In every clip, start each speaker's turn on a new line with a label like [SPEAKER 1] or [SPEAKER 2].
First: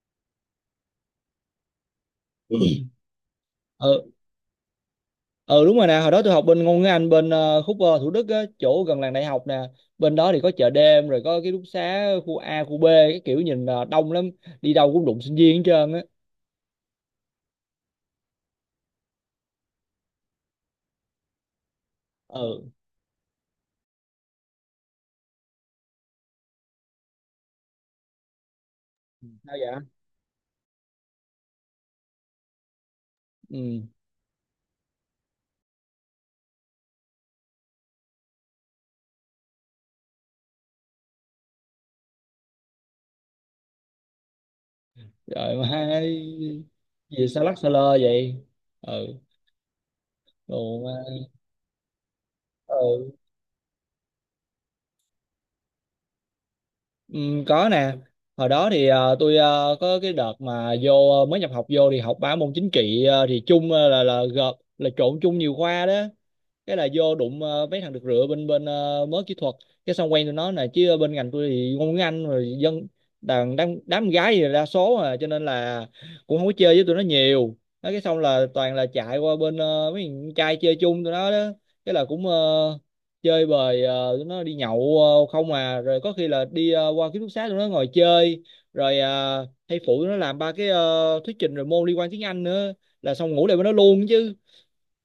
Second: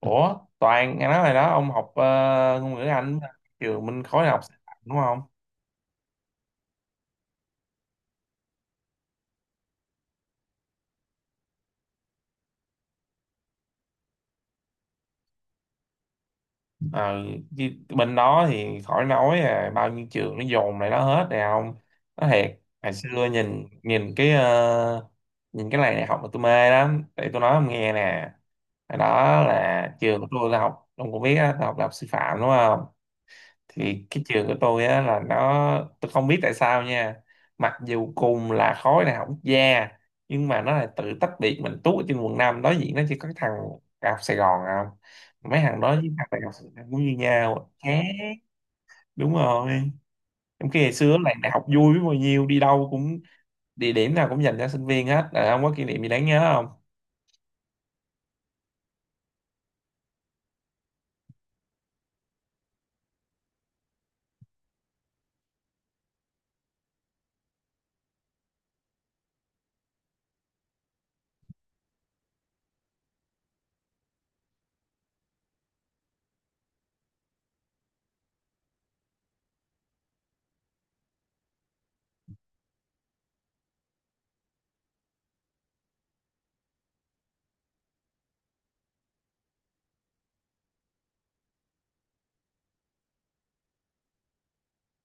[SPEAKER 1] Ủa, Toàn nghe nói rồi đó, ông học ngôn ngữ Anh trường mình
[SPEAKER 2] ừ
[SPEAKER 1] khối này học sư phạm đúng không?
[SPEAKER 2] ừ, đúng rồi nè, hồi đó tôi học bên ngôn ngữ Anh bên khúc Thủ Đức á, chỗ gần làng đại học nè. Bên đó thì có chợ đêm rồi có ký túc xá khu A khu B, cái kiểu nhìn đông lắm, đi đâu cũng đụng sinh viên hết trơn á.
[SPEAKER 1] Ờ, chứ bên đó thì khỏi nói à, bao nhiêu trường nó dồn lại đó hết nè ông. Nó thiệt,
[SPEAKER 2] Ừ.
[SPEAKER 1] hồi xưa nhìn nhìn cái nhìn cái này này học mà tôi mê lắm. Để tôi nói ông nghe nè. Hồi đó
[SPEAKER 2] Sao vậy?
[SPEAKER 1] là trường của tôi là học, ông cũng biết á, tôi học đại học sư phạm đúng không?
[SPEAKER 2] Ừ.
[SPEAKER 1] Thì cái trường của tôi á là nó tôi không biết tại sao nha, mặc dù cùng là khối đại học quốc gia nhưng mà nó lại tự tách biệt mình tú ở trên quận 5, đối diện nó chỉ có cái thằng đại học Sài Gòn không.
[SPEAKER 2] Rồi
[SPEAKER 1] Mấy
[SPEAKER 2] mà
[SPEAKER 1] thằng đó với
[SPEAKER 2] hai
[SPEAKER 1] thằng đại học Sài Gòn cũng như
[SPEAKER 2] gì sao lắc sao
[SPEAKER 1] nhau
[SPEAKER 2] lơ
[SPEAKER 1] khác,
[SPEAKER 2] vậy? Ừ.
[SPEAKER 1] đúng rồi. Trong
[SPEAKER 2] Đồ
[SPEAKER 1] khi
[SPEAKER 2] mà.
[SPEAKER 1] ngày xưa là đại học vui biết bao nhiêu, đi đâu
[SPEAKER 2] Ừ.
[SPEAKER 1] cũng địa điểm nào cũng dành cho sinh viên hết. Ờ, ông có kỷ niệm gì đáng nhớ?
[SPEAKER 2] Ừ, có nè. Hồi đó thì tôi có cái đợt mà vô mới nhập học vô thì học ba môn chính trị thì chung, là gộp là trộn chung nhiều khoa đó. Cái là vô đụng mấy thằng được rửa bên bên mớ kỹ thuật, cái xong quen tụi nó nè. Chứ bên ngành tôi thì ngôn ngữ Anh rồi dân đàn đám, đám gái thì đa số à, cho nên là cũng không có chơi với tụi nó nhiều. Nói cái xong là toàn là chạy qua bên mấy thằng trai chơi chung tụi nó đó, cái là cũng chơi bời tụi nó đi nhậu, không à, rồi có khi là đi qua ký túc xá tụi nó ngồi chơi, rồi hay phụ tụi nó làm ba cái thuyết trình rồi môn liên quan tiếng Anh nữa, là xong ngủ lại với nó luôn chứ.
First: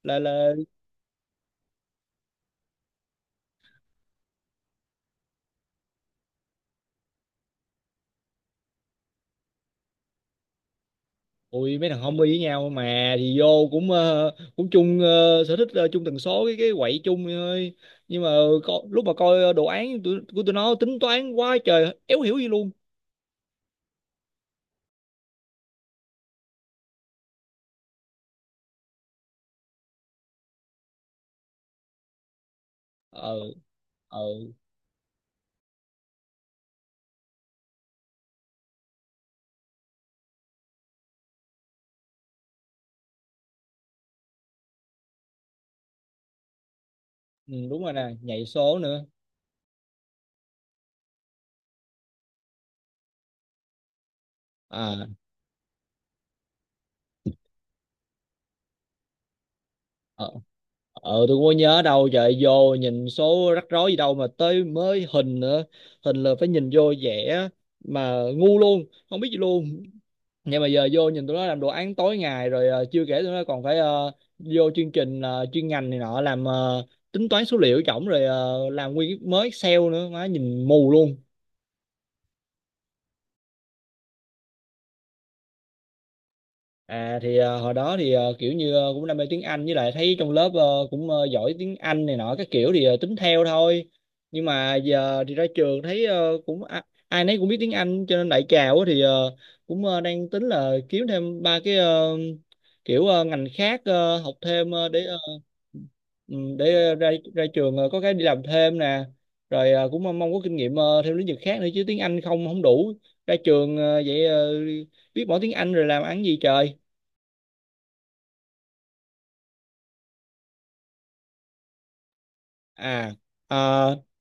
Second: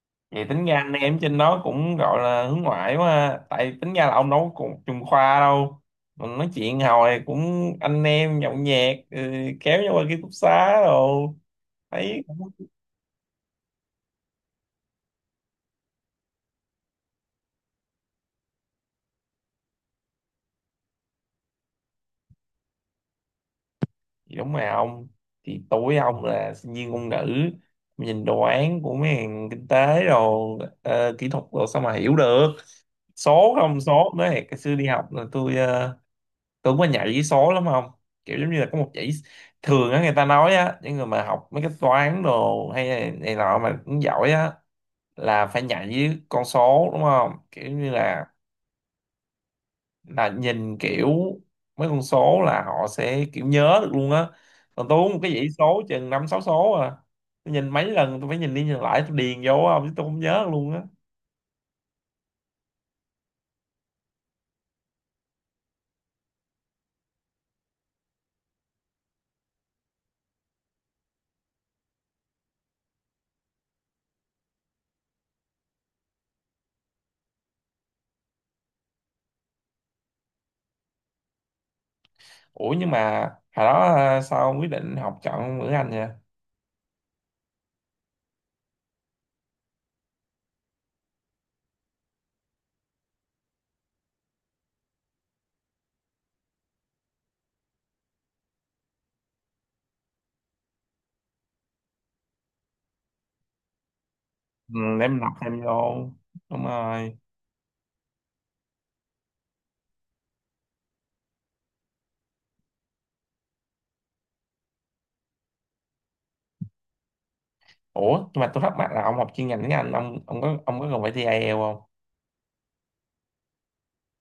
[SPEAKER 1] Vậy
[SPEAKER 2] Là
[SPEAKER 1] tính ra anh em trên đó cũng gọi là hướng ngoại quá ha. Tại tính ra là ông đâu có cùng chung khoa đâu. Mình nói chuyện hồi cũng anh em nhậu nhẹt, ừ, kéo nhau qua ký túc xá rồi.
[SPEAKER 2] Ui mấy thằng homie
[SPEAKER 1] Thấy
[SPEAKER 2] với
[SPEAKER 1] cũng-
[SPEAKER 2] nhau mà thì vô cũng cũng chung sở thích, chung tần số, cái quậy chung vậy thôi. Nhưng mà lúc mà coi đồ án của tụi nó tính toán quá trời éo hiểu gì luôn.
[SPEAKER 1] thì đúng mà ông. Thì tuổi ông là sinh viên ngôn ngữ. Nhìn đồ án của mấy hàng kinh tế rồi kỹ thuật rồi sao mà hiểu được.
[SPEAKER 2] Ờ.
[SPEAKER 1] Số không số
[SPEAKER 2] Ờ.
[SPEAKER 1] nữa thì cái xưa đi học là tôi tưởng mà nhạy với số lắm không, kiểu giống như là có một dãy thường á, người ta nói á những người mà học mấy cái toán đồ hay này, này nọ mà cũng giỏi á là phải nhạy với con số đúng không,
[SPEAKER 2] Ừ,
[SPEAKER 1] kiểu
[SPEAKER 2] đúng
[SPEAKER 1] như
[SPEAKER 2] rồi nè, nhảy số nữa.
[SPEAKER 1] là nhìn kiểu mấy con số là họ sẽ kiểu nhớ được luôn á.
[SPEAKER 2] À.
[SPEAKER 1] Còn tôi uống một cái dãy số chừng năm sáu số à, tôi nhìn mấy lần, tôi phải nhìn đi nhìn lại tôi điền vô không, chứ tôi không
[SPEAKER 2] Ờ.
[SPEAKER 1] nhớ luôn á.
[SPEAKER 2] Ờ, tôi cũng có nhớ đâu trời, vô nhìn số rắc rối gì đâu, mà tới mới hình nữa. Hình là phải nhìn vô vẽ mà ngu luôn, không biết gì luôn. Nhưng mà giờ vô nhìn tụi nó làm đồ án tối ngày, rồi chưa kể tụi nó còn phải vô chương trình chuyên ngành này nọ, làm tính toán số liệu chổng, rồi làm nguyên cái mới Excel nữa, má nhìn mù luôn.
[SPEAKER 1] Ủa nhưng mà hồi đó à, sao ông quyết định học chọn ngữ Anh vậy?
[SPEAKER 2] À thì hồi đó thì kiểu như cũng đam mê tiếng Anh, với lại thấy trong lớp cũng giỏi tiếng Anh này nọ các kiểu, thì tính theo thôi. Nhưng mà giờ thì ra trường thấy cũng ai nấy cũng biết tiếng Anh, cho nên đại trà quá thì cũng đang tính là kiếm thêm ba cái kiểu ngành khác học thêm
[SPEAKER 1] Ừ,
[SPEAKER 2] để
[SPEAKER 1] để mình học thêm vô.
[SPEAKER 2] ừ,
[SPEAKER 1] Đúng
[SPEAKER 2] để ra
[SPEAKER 1] rồi.
[SPEAKER 2] ra trường có cái đi làm thêm nè. Rồi cũng mong mong có kinh nghiệm thêm lĩnh vực khác nữa, chứ tiếng Anh không không đủ, ra trường vậy biết mỗi tiếng Anh rồi làm ăn gì trời.
[SPEAKER 1] Ủa nhưng mà tôi thắc mắc là ông học chuyên ngành tiếng Anh, ông có ông có cần phải thi IELTS không?
[SPEAKER 2] À. ờ,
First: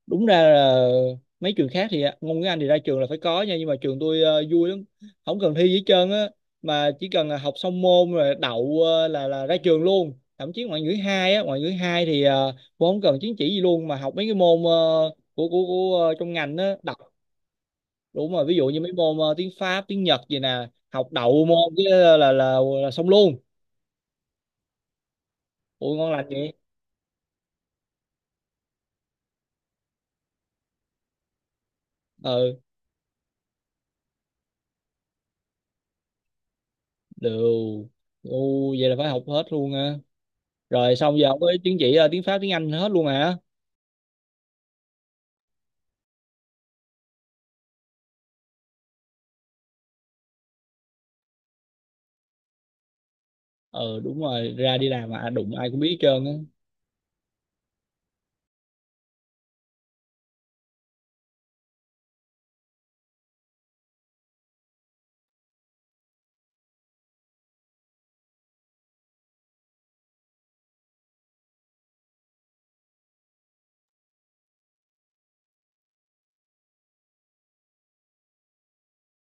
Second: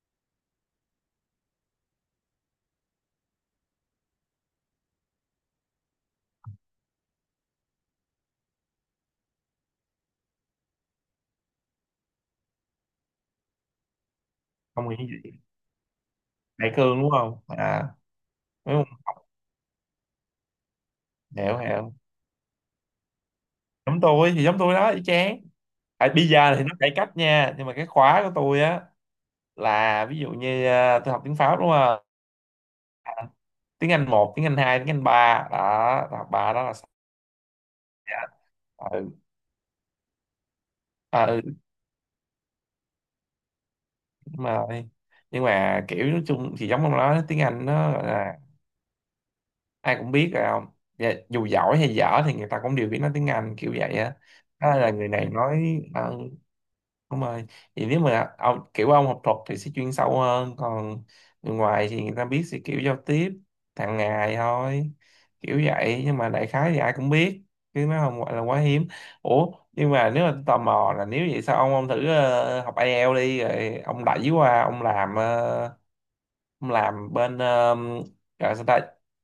[SPEAKER 2] Đúng ra là mấy trường khác thì ngôn ngữ Anh thì ra trường là phải có nha, nhưng mà trường tôi vui lắm, không cần thi gì hết trơn á, mà chỉ cần là học xong môn rồi đậu là ra trường luôn. Thậm chí ngoại ngữ hai á, ngoại ngữ hai thì cũng không cần chứng chỉ gì luôn, mà học mấy cái môn
[SPEAKER 1] Ông nghĩ gì?
[SPEAKER 2] của trong ngành
[SPEAKER 1] Đại
[SPEAKER 2] á đậu.
[SPEAKER 1] cương đúng không à?
[SPEAKER 2] Đúng rồi, ví dụ như
[SPEAKER 1] Đúng
[SPEAKER 2] mấy
[SPEAKER 1] không,
[SPEAKER 2] môn tiếng Pháp tiếng Nhật gì nè, học đậu
[SPEAKER 1] hiểu
[SPEAKER 2] môn cái
[SPEAKER 1] hiểu,
[SPEAKER 2] là là xong luôn.
[SPEAKER 1] giống tôi thì giống tôi đó y chang.
[SPEAKER 2] Ui ngon
[SPEAKER 1] À,
[SPEAKER 2] lành
[SPEAKER 1] bây
[SPEAKER 2] vậy.
[SPEAKER 1] giờ thì nó cải cách nha nhưng mà cái khóa của tôi á là ví dụ như à, tôi học tiếng Pháp đúng không,
[SPEAKER 2] Ừ.
[SPEAKER 1] tiếng Anh một tiếng Anh hai tiếng Anh ba đó, tôi học ba đó là sao?
[SPEAKER 2] Đều. U vậy là phải
[SPEAKER 1] Ừ,
[SPEAKER 2] học hết luôn ha. Rồi xong
[SPEAKER 1] à,
[SPEAKER 2] giờ
[SPEAKER 1] ừ,
[SPEAKER 2] với chứng chỉ tiếng Pháp tiếng Anh hết luôn hả.
[SPEAKER 1] đúng rồi. Nhưng mà kiểu nói chung thì giống ông nói tiếng Anh nó ai cũng biết rồi không. Dạ, dù giỏi hay dở thì người ta cũng đều biết nói tiếng Anh kiểu vậy
[SPEAKER 2] Ừ
[SPEAKER 1] á,
[SPEAKER 2] đúng rồi,
[SPEAKER 1] đó
[SPEAKER 2] ra đi
[SPEAKER 1] là người
[SPEAKER 2] làm mà,
[SPEAKER 1] này
[SPEAKER 2] à, đụng ai cũng
[SPEAKER 1] nói.
[SPEAKER 2] biết hết
[SPEAKER 1] Ờ,
[SPEAKER 2] trơn á.
[SPEAKER 1] đúng rồi. Thì nếu mà ông kiểu ông học thuật thì sẽ chuyên sâu hơn, còn người ngoài thì người ta biết sẽ kiểu giao tiếp hàng ngày thôi, kiểu vậy, nhưng mà đại khái thì ai cũng biết, chứ nó không gọi là quá hiếm. Ủa nhưng mà nếu mà tôi tò mò là nếu vậy sao ông thử học IELTS đi rồi ông đẩy qua ông làm ông làm bên gọi sao ta,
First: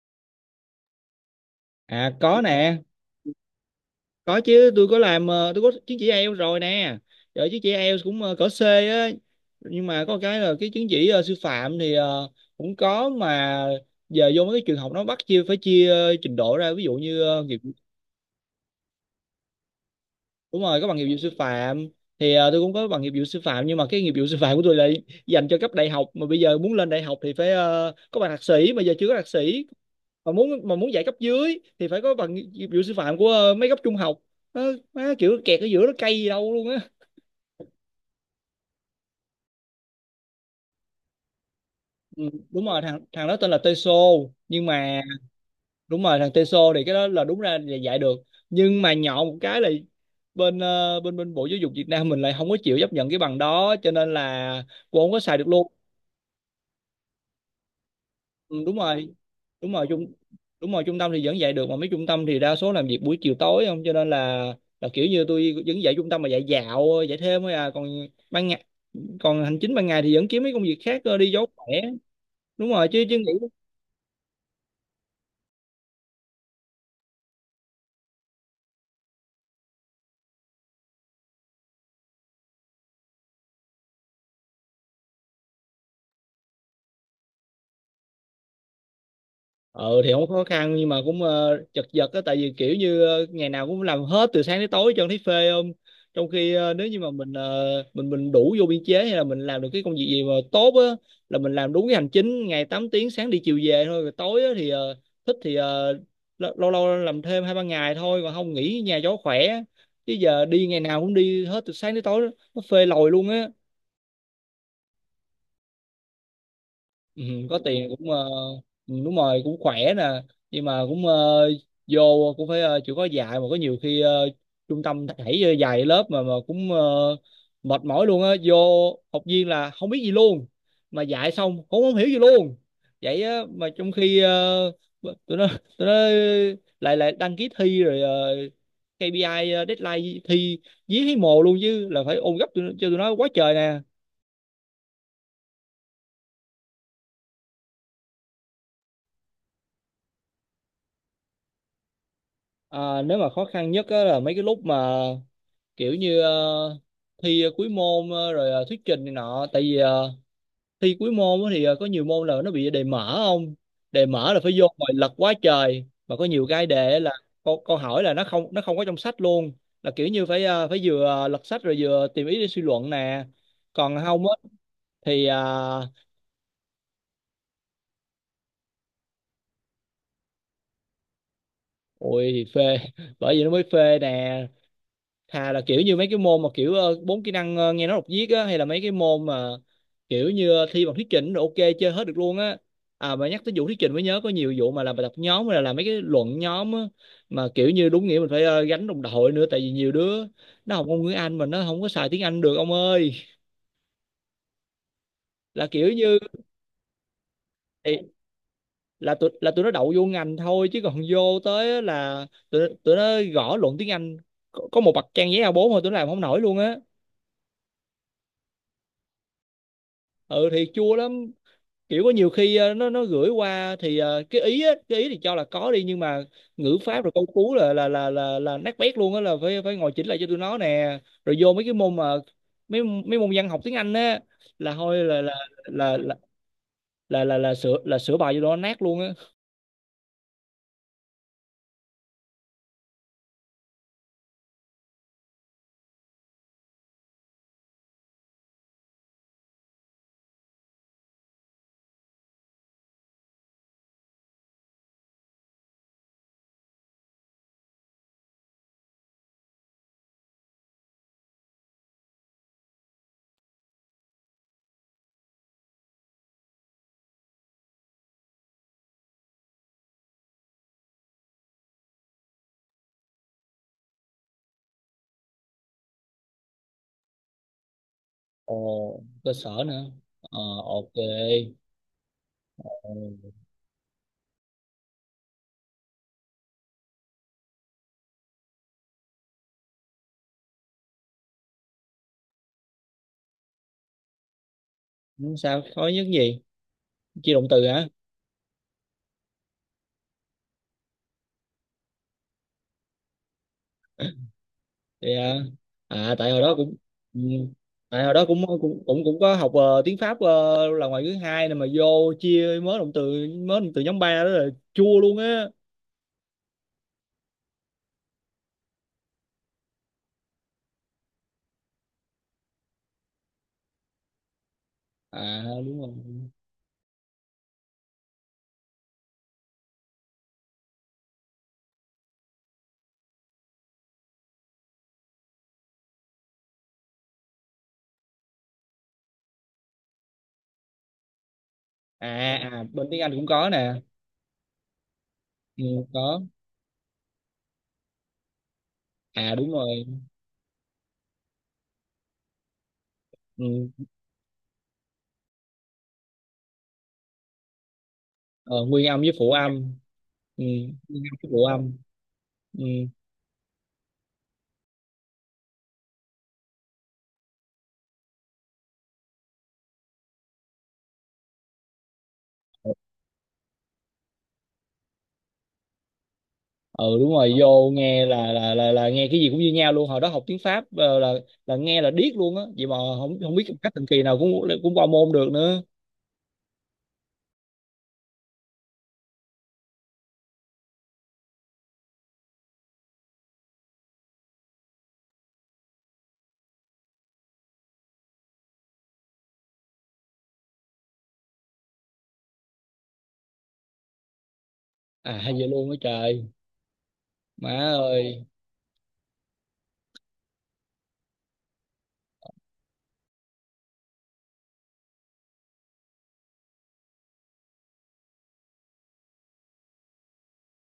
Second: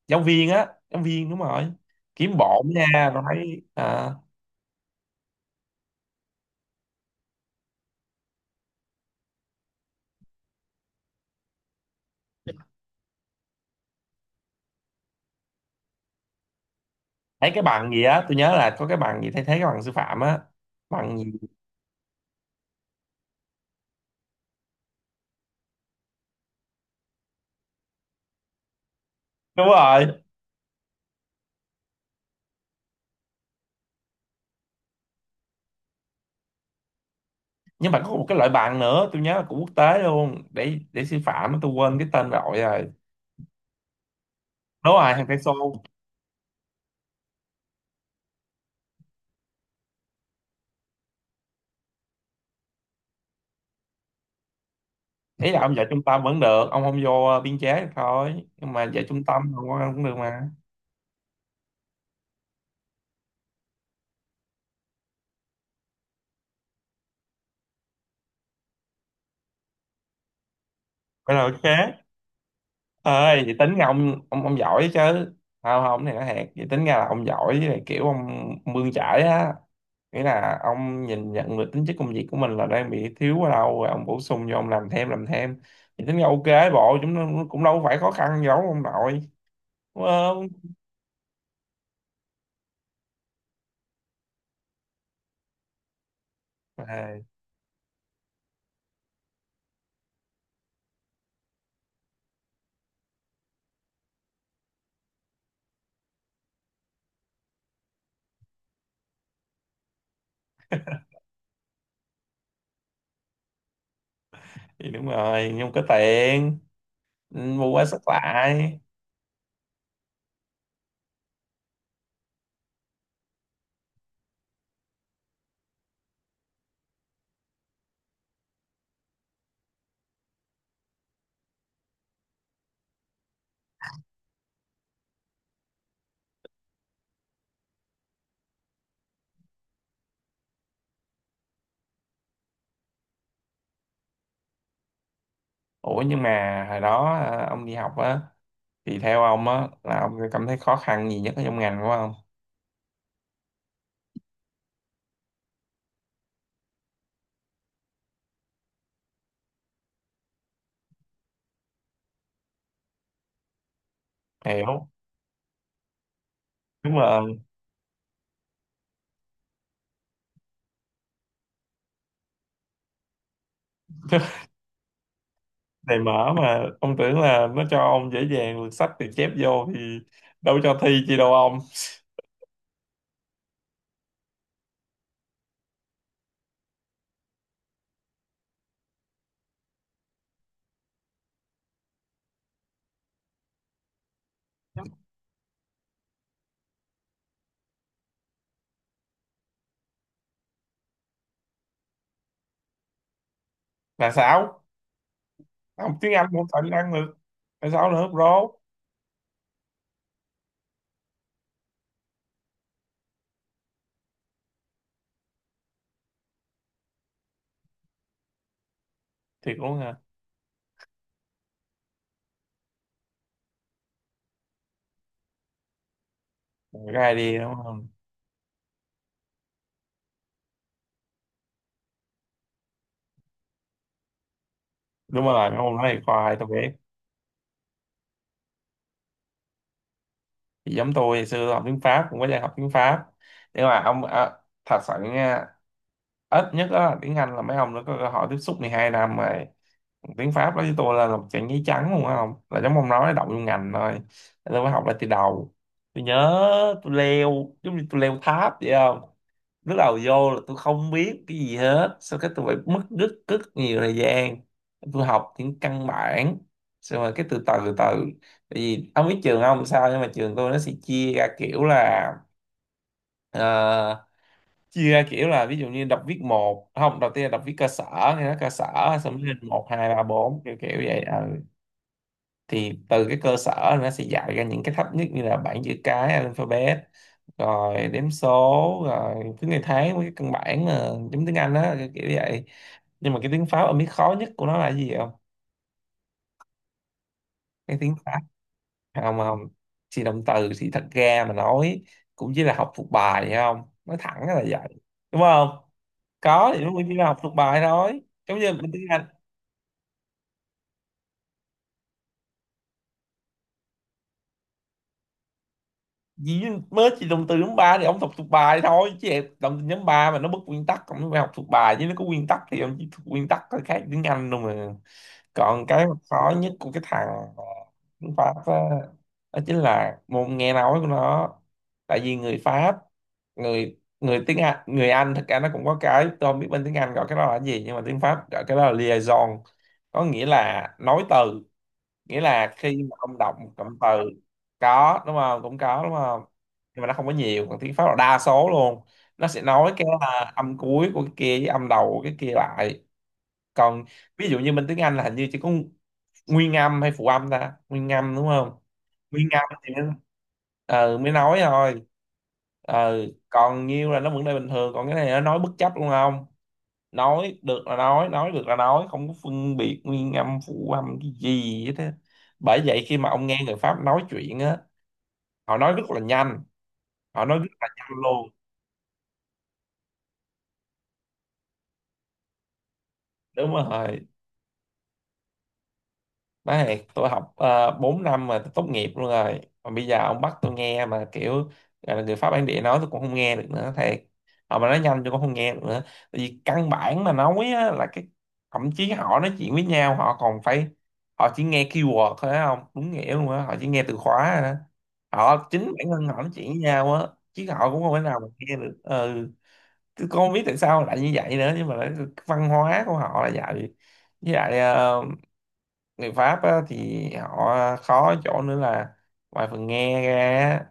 [SPEAKER 1] giáo viên á, giáo viên, đúng rồi,
[SPEAKER 2] À
[SPEAKER 1] kiếm
[SPEAKER 2] có
[SPEAKER 1] bộn
[SPEAKER 2] nè.
[SPEAKER 1] nha. Rồi thấy à,
[SPEAKER 2] Có chứ, tôi có làm tôi có chứng chỉ IELTS rồi nè. Rồi chứng chỉ IELTS cũng cỡ C á. Nhưng mà có cái là cái chứng chỉ sư phạm thì cũng có mà, giờ vô mấy cái trường học nó bắt chia, phải chia trình độ ra, ví dụ như
[SPEAKER 1] thấy
[SPEAKER 2] nghiệp.
[SPEAKER 1] cái bằng gì á, tôi nhớ là có cái bằng gì thay thế cái bằng sư phạm á,
[SPEAKER 2] Đúng rồi có bằng nghiệp vụ
[SPEAKER 1] bằng
[SPEAKER 2] sư
[SPEAKER 1] gì?
[SPEAKER 2] phạm. Thì tôi cũng có bằng nghiệp vụ sư phạm, nhưng mà cái nghiệp vụ sư phạm của tôi là dành cho cấp đại học, mà bây giờ muốn lên đại học thì phải có bằng thạc sĩ, mà giờ chưa có thạc sĩ.
[SPEAKER 1] Đúng rồi.
[SPEAKER 2] Mà muốn dạy cấp dưới thì phải có bằng nghiệp vụ sư phạm của mấy cấp trung học. nó, nó kiểu kẹt ở giữa, nó cay gì đâu luôn á.
[SPEAKER 1] Nhưng mà có một cái loại bằng nữa tôi nhớ là của quốc tế luôn để sư phạm á, tôi quên cái
[SPEAKER 2] Ừ,
[SPEAKER 1] tên rồi
[SPEAKER 2] đúng rồi,
[SPEAKER 1] rồi.
[SPEAKER 2] thằng thằng đó tên là Teso. Nhưng
[SPEAKER 1] Đúng
[SPEAKER 2] mà
[SPEAKER 1] rồi, hàng peso.
[SPEAKER 2] đúng rồi, thằng Teso thì cái đó là đúng ra là dạy được, nhưng mà nhọ một cái là bên bên bên Bộ Giáo dục Việt Nam mình lại không có chịu chấp nhận cái bằng đó, cho nên là cô không có xài được
[SPEAKER 1] Ý là
[SPEAKER 2] luôn.
[SPEAKER 1] ông dạy trung tâm vẫn được, ông không vô biên chế được thôi
[SPEAKER 2] Ừ,
[SPEAKER 1] nhưng
[SPEAKER 2] đúng
[SPEAKER 1] mà dạy
[SPEAKER 2] rồi.
[SPEAKER 1] trung tâm không
[SPEAKER 2] đúng rồi
[SPEAKER 1] cũng
[SPEAKER 2] trung
[SPEAKER 1] được mà,
[SPEAKER 2] Đúng rồi, trung tâm thì vẫn dạy được, mà mấy trung tâm thì đa số làm việc buổi chiều tối không, cho nên là kiểu như tôi vẫn dạy trung tâm mà dạy dạo dạy thêm thôi à. Còn ban ngày, còn hành chính ban ngày thì vẫn kiếm mấy công việc khác đi
[SPEAKER 1] vậy là
[SPEAKER 2] cho
[SPEAKER 1] ok.
[SPEAKER 2] khỏe. Đúng rồi chứ chứ nghĩ.
[SPEAKER 1] Ơi vậy tính ra ông giỏi chứ, không không này nó hẹt vậy, tính ra là ông giỏi, với lại kiểu ông bươn chải á, nghĩa là ông nhìn nhận được tính chất công việc của mình là đang bị thiếu ở đâu rồi ông bổ sung vô, ông làm thêm làm thêm, thì tính ra ok, bộ chúng nó cũng đâu phải khó khăn gì đâu ông nội,
[SPEAKER 2] Ờ
[SPEAKER 1] đúng
[SPEAKER 2] thì không có khó
[SPEAKER 1] không
[SPEAKER 2] khăn, nhưng mà cũng chật vật á, tại vì kiểu như ngày nào cũng làm hết từ sáng tới tối cho thấy phê không. Trong khi nếu như mà
[SPEAKER 1] à,
[SPEAKER 2] mình mình đủ vô biên chế, hay là mình làm được cái công việc gì mà tốt á, là mình làm đúng cái hành chính ngày 8 tiếng, sáng đi chiều về thôi, rồi tối á, thì thích thì lâu lâu làm thêm hai ba ngày thôi, còn không nghỉ nhà cho khỏe. Chứ giờ đi ngày nào cũng đi hết từ sáng tới tối, nó phê lòi luôn á.
[SPEAKER 1] thì đúng rồi nhưng có tiền.
[SPEAKER 2] Ừ.
[SPEAKER 1] Ừ,
[SPEAKER 2] Có
[SPEAKER 1] mua quá
[SPEAKER 2] tiền
[SPEAKER 1] sức
[SPEAKER 2] cũng
[SPEAKER 1] lại.
[SPEAKER 2] ừ, đúng rồi, cũng khỏe nè. Nhưng mà cũng vô cũng phải chịu khó dạy, mà có nhiều khi trung tâm thảy dạy lớp mà cũng mệt mỏi luôn á. Vô học viên là không biết gì luôn, mà dạy xong cũng không hiểu gì luôn vậy á. Mà trong khi ờ, tụi nó tụi nó lại lại đăng ký thi rồi KPI, deadline thi dí thấy mồ luôn, chứ là phải ôn gấp cho tụi nó quá trời nè.
[SPEAKER 1] Ủa nhưng mà hồi đó à, ông đi học á thì theo ông á là ông cảm thấy khó khăn gì nhất ở trong ngành của ông?
[SPEAKER 2] À, nếu mà khó khăn nhất á là mấy cái lúc mà kiểu như thi cuối môn rồi thuyết trình này nọ, tại vì thi cuối môn á thì có nhiều môn là nó bị đề mở không. Đề mở là phải vô ngồi
[SPEAKER 1] Hiểu,
[SPEAKER 2] lật quá trời, mà có nhiều cái đề
[SPEAKER 1] đúng
[SPEAKER 2] á là
[SPEAKER 1] rồi.
[SPEAKER 2] câu hỏi là nó không có trong sách luôn, là kiểu như phải phải vừa lật sách rồi vừa tìm ý để suy luận nè. Còn không á thì
[SPEAKER 1] Này mở mà ông tưởng là nó cho ông dễ dàng lượt sách thì chép vô thì đâu cho thi chi đâu ông.
[SPEAKER 2] ôi thì phê bởi vì nó mới phê nè. Thà là kiểu như mấy cái môn mà kiểu bốn kỹ năng nghe nói đọc viết á, hay là mấy cái môn mà kiểu như thi bằng thuyết trình rồi ok, chơi hết được luôn á. À mà nhắc tới vụ thuyết trình mới nhớ, có nhiều vụ mà làm bài tập nhóm, hay là làm mấy cái luận nhóm á, mà kiểu như đúng nghĩa mình phải gánh đồng đội nữa, tại vì nhiều đứa nó học ngôn ngữ Anh mà nó không có xài tiếng Anh được ông ơi.
[SPEAKER 1] Là sao?
[SPEAKER 2] Là kiểu
[SPEAKER 1] Ông tiếng
[SPEAKER 2] như
[SPEAKER 1] Anh cũng phải năng được là sáu
[SPEAKER 2] thì
[SPEAKER 1] nữa bro.
[SPEAKER 2] là tụi nó đậu vô ngành thôi, chứ còn vô tới á là tụi nó gõ luận tiếng Anh có một bậc trang giấy A4 thôi tụi nó làm không nổi luôn á.
[SPEAKER 1] Thì cũng hả,
[SPEAKER 2] Ừ thì chua lắm. Kiểu có nhiều khi nó gửi qua thì cái ý thì cho là có đi, nhưng mà ngữ pháp rồi
[SPEAKER 1] gai
[SPEAKER 2] câu
[SPEAKER 1] đi
[SPEAKER 2] cú
[SPEAKER 1] đúng
[SPEAKER 2] là là
[SPEAKER 1] không,
[SPEAKER 2] là là, là nát bét luôn á, là phải phải ngồi chỉnh lại cho tụi nó nè. Rồi vô mấy cái môn mà mấy mấy môn văn học tiếng Anh á là thôi
[SPEAKER 1] đúng rồi ông nói
[SPEAKER 2] là
[SPEAKER 1] thì
[SPEAKER 2] là
[SPEAKER 1] khoai tôi biết.
[SPEAKER 2] là sửa sửa bài cho tụi nó nát luôn á.
[SPEAKER 1] Thì giống tôi ngày xưa tôi học tiếng Pháp cũng có dạy học tiếng Pháp, nhưng mà ông à, thật sự nha, ít nhất đó là tiếng Anh là mấy ông nó có cơ hội tiếp xúc 12 năm rồi, tiếng Pháp đó với tôi là một trang giấy trắng luôn á, không là giống ông nói đậu vô ngành thôi. Nên tôi mới học lại từ đầu. Tôi nhớ tôi leo giống như tôi leo tháp vậy không, lúc đầu vô là tôi không biết cái gì hết, sau cái tôi phải mất rất rất nhiều thời gian, tôi học những căn bản xong rồi cái từ từ từ từ, tại vì ông biết trường ông sao, nhưng mà trường tôi nó sẽ chia ra kiểu là ờ, chia ra kiểu là ví dụ như đọc viết một, không, đầu tiên là đọc viết cơ sở, nghe nói cơ sở,
[SPEAKER 2] Ồ.
[SPEAKER 1] xong rồi
[SPEAKER 2] Cơ
[SPEAKER 1] lên
[SPEAKER 2] sở
[SPEAKER 1] một hai
[SPEAKER 2] nữa.
[SPEAKER 1] ba
[SPEAKER 2] Ờ.
[SPEAKER 1] bốn kiểu kiểu
[SPEAKER 2] Ok.
[SPEAKER 1] vậy. Ừ, thì từ cái
[SPEAKER 2] Ừ,
[SPEAKER 1] cơ sở nó sẽ dạy ra những cái thấp nhất như là bảng chữ cái alphabet, rồi đếm số, rồi thứ ngày tháng, với cái căn bản mà giống tiếng Anh á kiểu kiểu vậy. Nhưng mà cái tiếng Pháp ông biết khó nhất của nó là cái gì không?
[SPEAKER 2] sao khó nhất gì, chia động từ
[SPEAKER 1] Cái
[SPEAKER 2] hả?
[SPEAKER 1] tiếng Pháp, không không, thì động từ thì thật ra mà nói cũng chỉ là học thuộc bài hay không, nói thẳng là vậy,
[SPEAKER 2] Thì,
[SPEAKER 1] đúng
[SPEAKER 2] à,
[SPEAKER 1] không,
[SPEAKER 2] À, tại hồi đó
[SPEAKER 1] có thì nó
[SPEAKER 2] cũng,
[SPEAKER 1] cũng chỉ là học
[SPEAKER 2] ừ,
[SPEAKER 1] thuộc bài thôi,
[SPEAKER 2] tại hồi đó
[SPEAKER 1] giống
[SPEAKER 2] cũng
[SPEAKER 1] như mình tiếng
[SPEAKER 2] cũng cũng
[SPEAKER 1] Anh.
[SPEAKER 2] cũng có học tiếng Pháp là ngoại ngữ hai này, mà vô chia mới động từ, mới động từ nhóm ba đó là chua luôn á.
[SPEAKER 1] Gì, mới chỉ dùng từ nhóm ba thì ông học thuộc bài thôi chứ, đồng từ nhóm ba mà nó bất nguyên tắc ông phải học thuộc bài chứ, nó có nguyên tắc thì ông chỉ thuộc nguyên tắc thôi, khác tiếng Anh đâu mà.
[SPEAKER 2] À
[SPEAKER 1] Còn
[SPEAKER 2] đúng
[SPEAKER 1] cái
[SPEAKER 2] rồi.
[SPEAKER 1] mà khó nhất của cái thằng ờ, tiếng Pháp á, đó chính là môn nghe nói của nó. Tại vì người Pháp, người người tiếng Anh người Anh thật ra nó cũng có cái, tôi không biết bên tiếng Anh gọi cái đó là gì nhưng mà tiếng Pháp gọi cái đó là liaison, có nghĩa là nối từ, nghĩa
[SPEAKER 2] À.
[SPEAKER 1] là
[SPEAKER 2] À
[SPEAKER 1] khi
[SPEAKER 2] bên
[SPEAKER 1] mà
[SPEAKER 2] tiếng Anh
[SPEAKER 1] ông
[SPEAKER 2] cũng
[SPEAKER 1] đọc
[SPEAKER 2] có
[SPEAKER 1] một cụm
[SPEAKER 2] nè.
[SPEAKER 1] từ. Có đúng không, cũng
[SPEAKER 2] Ừ,
[SPEAKER 1] có đúng
[SPEAKER 2] có.
[SPEAKER 1] không. Nhưng mà nó không có nhiều, còn tiếng Pháp là đa số luôn, nó
[SPEAKER 2] À
[SPEAKER 1] sẽ
[SPEAKER 2] đúng
[SPEAKER 1] nói
[SPEAKER 2] rồi.
[SPEAKER 1] cái à, âm cuối của cái kia với âm đầu của cái kia lại.
[SPEAKER 2] Ừ.
[SPEAKER 1] Còn ví dụ như bên tiếng Anh là hình như chỉ có nguyên âm hay phụ âm ta, nguyên âm đúng không,
[SPEAKER 2] Ờ, nguyên âm với
[SPEAKER 1] nguyên
[SPEAKER 2] phụ
[SPEAKER 1] âm
[SPEAKER 2] âm.
[SPEAKER 1] thì mới,
[SPEAKER 2] Ừ. Nguyên
[SPEAKER 1] mới
[SPEAKER 2] âm với
[SPEAKER 1] nói
[SPEAKER 2] phụ âm.
[SPEAKER 1] thôi.
[SPEAKER 2] Ừ.
[SPEAKER 1] Ờ, còn nhiêu là nó vẫn đây bình thường, còn cái này nó nói bất chấp luôn không, nói được là nói được là nói, không có phân biệt nguyên âm phụ âm cái gì hết á. Bởi vậy khi mà ông nghe người Pháp nói chuyện á, họ nói rất là nhanh,
[SPEAKER 2] Ừ đúng
[SPEAKER 1] họ
[SPEAKER 2] rồi,
[SPEAKER 1] nói rất là
[SPEAKER 2] vô
[SPEAKER 1] nhanh
[SPEAKER 2] nghe
[SPEAKER 1] luôn,
[SPEAKER 2] là nghe cái gì cũng như nhau luôn. Hồi đó học tiếng Pháp là nghe là điếc luôn á, vậy mà không không biết
[SPEAKER 1] đúng
[SPEAKER 2] cách thần kỳ
[SPEAKER 1] rồi.
[SPEAKER 2] nào cũng cũng qua môn được nữa.
[SPEAKER 1] Đấy, tôi học 4 năm mà tôi tốt nghiệp luôn rồi. Mà bây giờ ông bắt tôi nghe mà kiểu gọi là người Pháp bản địa nói tôi cũng không nghe được nữa thiệt. Họ mà nói nhanh tôi cũng không nghe được nữa. Tại vì căn bản mà nói á, là cái thậm chí họ nói chuyện với nhau họ còn phải họ chỉ nghe keyword thôi á không? Đúng nghĩa luôn á, họ chỉ nghe từ khóa rồi đó.
[SPEAKER 2] À hay vậy
[SPEAKER 1] Họ chính
[SPEAKER 2] luôn á
[SPEAKER 1] bản thân họ
[SPEAKER 2] trời.
[SPEAKER 1] nói chuyện với nhau á chứ
[SPEAKER 2] Má
[SPEAKER 1] họ cũng không thể nào
[SPEAKER 2] ơi.
[SPEAKER 1] mà nghe được. Ừ, tôi không biết tại sao lại như vậy nữa nhưng mà lại- văn hóa của họ là vậy. Với lại người Pháp á, thì họ khó chỗ nữa là ngoài phần nghe ra á,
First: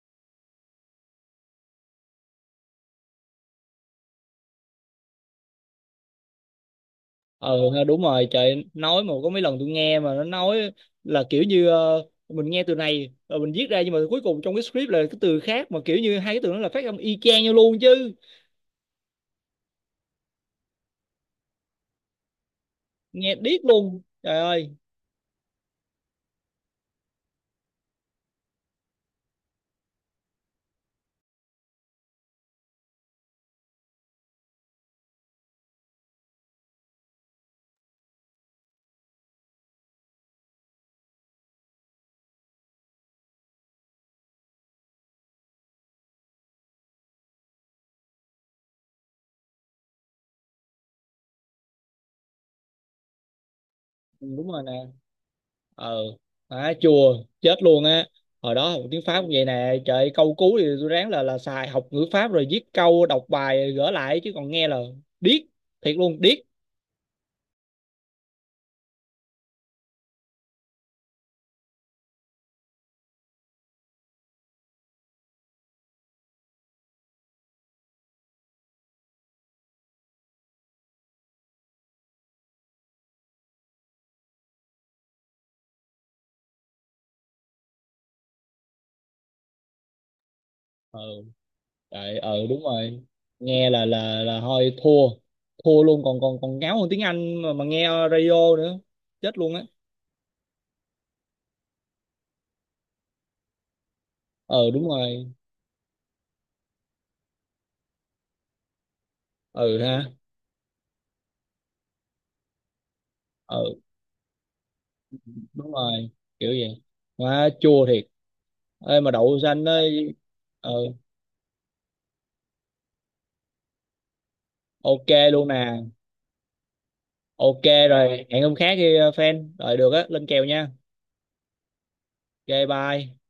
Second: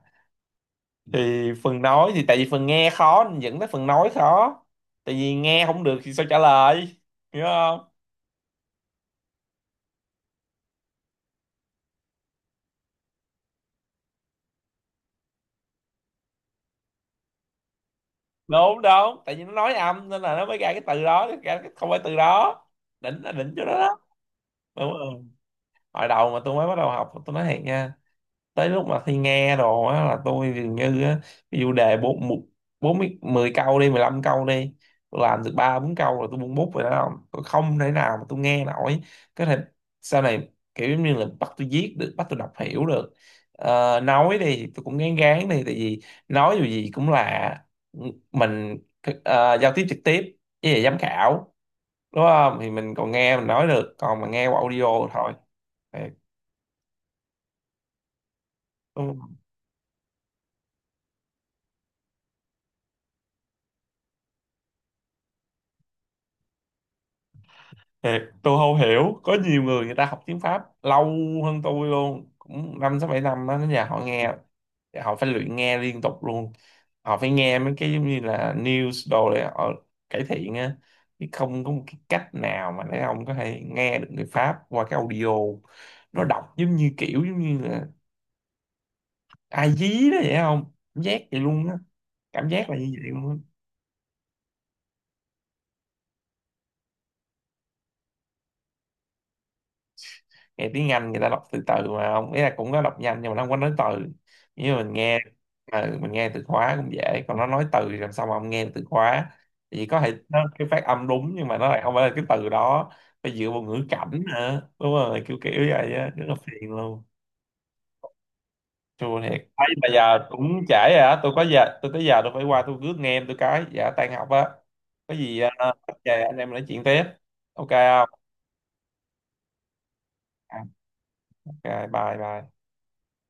[SPEAKER 1] thì phần nói thì tại vì phần nghe khó nên dẫn tới phần nói khó, tại vì nghe không được thì sao trả lời, hiểu
[SPEAKER 2] Ờ ha,
[SPEAKER 1] không.
[SPEAKER 2] đúng rồi trời. Nói mà có mấy lần tôi nghe mà nó nói, là kiểu như mình nghe từ này rồi mình viết ra, nhưng mà cuối cùng trong cái script là cái từ khác, mà kiểu như hai cái từ nó là phát âm y chang nhau luôn chứ.
[SPEAKER 1] Đúng đúng, tại vì nó nói âm nên là nó mới ra cái từ đó ra, cái không phải từ đó, đỉnh là
[SPEAKER 2] Nghe
[SPEAKER 1] đỉnh
[SPEAKER 2] điếc
[SPEAKER 1] chỗ đó đó.
[SPEAKER 2] luôn trời ơi.
[SPEAKER 1] Đúng rồi, hồi đầu mà tôi mới bắt đầu học tôi nói thiệt nha, tới lúc mà thi nghe đồ á là tôi dường như á, ví dụ đề bốn một- bốn mươi mười câu đi, 15 câu đi, tôi làm được ba bốn câu rồi tôi buông bút rồi đó không, tôi không thể nào mà tôi nghe nổi. Có thể sau này kiểu giống như là bắt tôi viết được, bắt tôi đọc hiểu được. Ờ, nói đi thì tôi cũng gán gán đi, tại vì nói dù gì cũng là mình giao tiếp trực tiếp với lại giám khảo đúng không, thì mình còn nghe mình nói được, còn
[SPEAKER 2] Ừ,
[SPEAKER 1] mà nghe
[SPEAKER 2] đúng
[SPEAKER 1] qua
[SPEAKER 2] rồi nè.
[SPEAKER 1] audio thôi.
[SPEAKER 2] Ờ.
[SPEAKER 1] Thì
[SPEAKER 2] Má chùa chết luôn á. Hồi đó học tiếng Pháp cũng vậy nè trời, câu cú thì tôi ráng là xài học ngữ Pháp, rồi viết câu đọc bài gỡ lại, chứ còn nghe là điếc, thiệt luôn điếc.
[SPEAKER 1] thiệt, tôi không hiểu có nhiều người người ta học tiếng Pháp lâu hơn tôi luôn cũng năm sáu bảy năm á nhà họ nghe, họ phải luyện nghe liên tục luôn, họ phải nghe mấy cái giống như là news đồ để họ cải thiện á, chứ không có một cái cách nào mà để ông có thể nghe được người Pháp qua cái audio, nó đọc giống như kiểu giống như là ai dí đó vậy không,
[SPEAKER 2] Ờ.
[SPEAKER 1] cảm giác vậy luôn á,
[SPEAKER 2] Đấy, ừ
[SPEAKER 1] cảm
[SPEAKER 2] đúng
[SPEAKER 1] giác là như
[SPEAKER 2] rồi.
[SPEAKER 1] vậy luôn á.
[SPEAKER 2] Nghe là thôi thua, thua luôn, còn còn còn ngáo hơn tiếng Anh mà nghe radio nữa chết luôn á.
[SPEAKER 1] Nghe tiếng Anh người ta đọc từ từ mà ông ý là cũng có đọc nhanh nhưng mà nó không có nói từ
[SPEAKER 2] Ừ
[SPEAKER 1] như
[SPEAKER 2] đúng
[SPEAKER 1] mình nghe.
[SPEAKER 2] rồi.
[SPEAKER 1] Ừ, mình nghe từ khóa cũng dễ, còn nó nói từ thì làm sao mà ông nghe được từ khóa,
[SPEAKER 2] Ừ
[SPEAKER 1] thì có
[SPEAKER 2] ha.
[SPEAKER 1] thể nó cái phát âm đúng nhưng mà nó lại không phải là cái từ đó, phải dựa vào
[SPEAKER 2] Ừ
[SPEAKER 1] ngữ cảnh nữa, đúng rồi kiểu kiểu
[SPEAKER 2] đúng
[SPEAKER 1] vậy
[SPEAKER 2] rồi.
[SPEAKER 1] á, rất là
[SPEAKER 2] Kiểu
[SPEAKER 1] phiền
[SPEAKER 2] vậy.
[SPEAKER 1] luôn.
[SPEAKER 2] Quá chua thiệt. Ê mà
[SPEAKER 1] Chua thiệt
[SPEAKER 2] đậu xanh
[SPEAKER 1] ấy mà
[SPEAKER 2] ấy.
[SPEAKER 1] giờ cũng
[SPEAKER 2] Ừ.
[SPEAKER 1] trễ rồi á, tôi có giờ tôi tới giờ tôi phải qua tôi rước nghe em tôi cái dạ tan học á.
[SPEAKER 2] Ok
[SPEAKER 1] Có gì
[SPEAKER 2] luôn nè.
[SPEAKER 1] về anh em nói chuyện tiếp,
[SPEAKER 2] Ok.
[SPEAKER 1] ok không?
[SPEAKER 2] Rồi hẹn hôm khác đi fan rồi được á, lên kèo
[SPEAKER 1] À,
[SPEAKER 2] nha.
[SPEAKER 1] ok, bye bye.
[SPEAKER 2] Ok bye.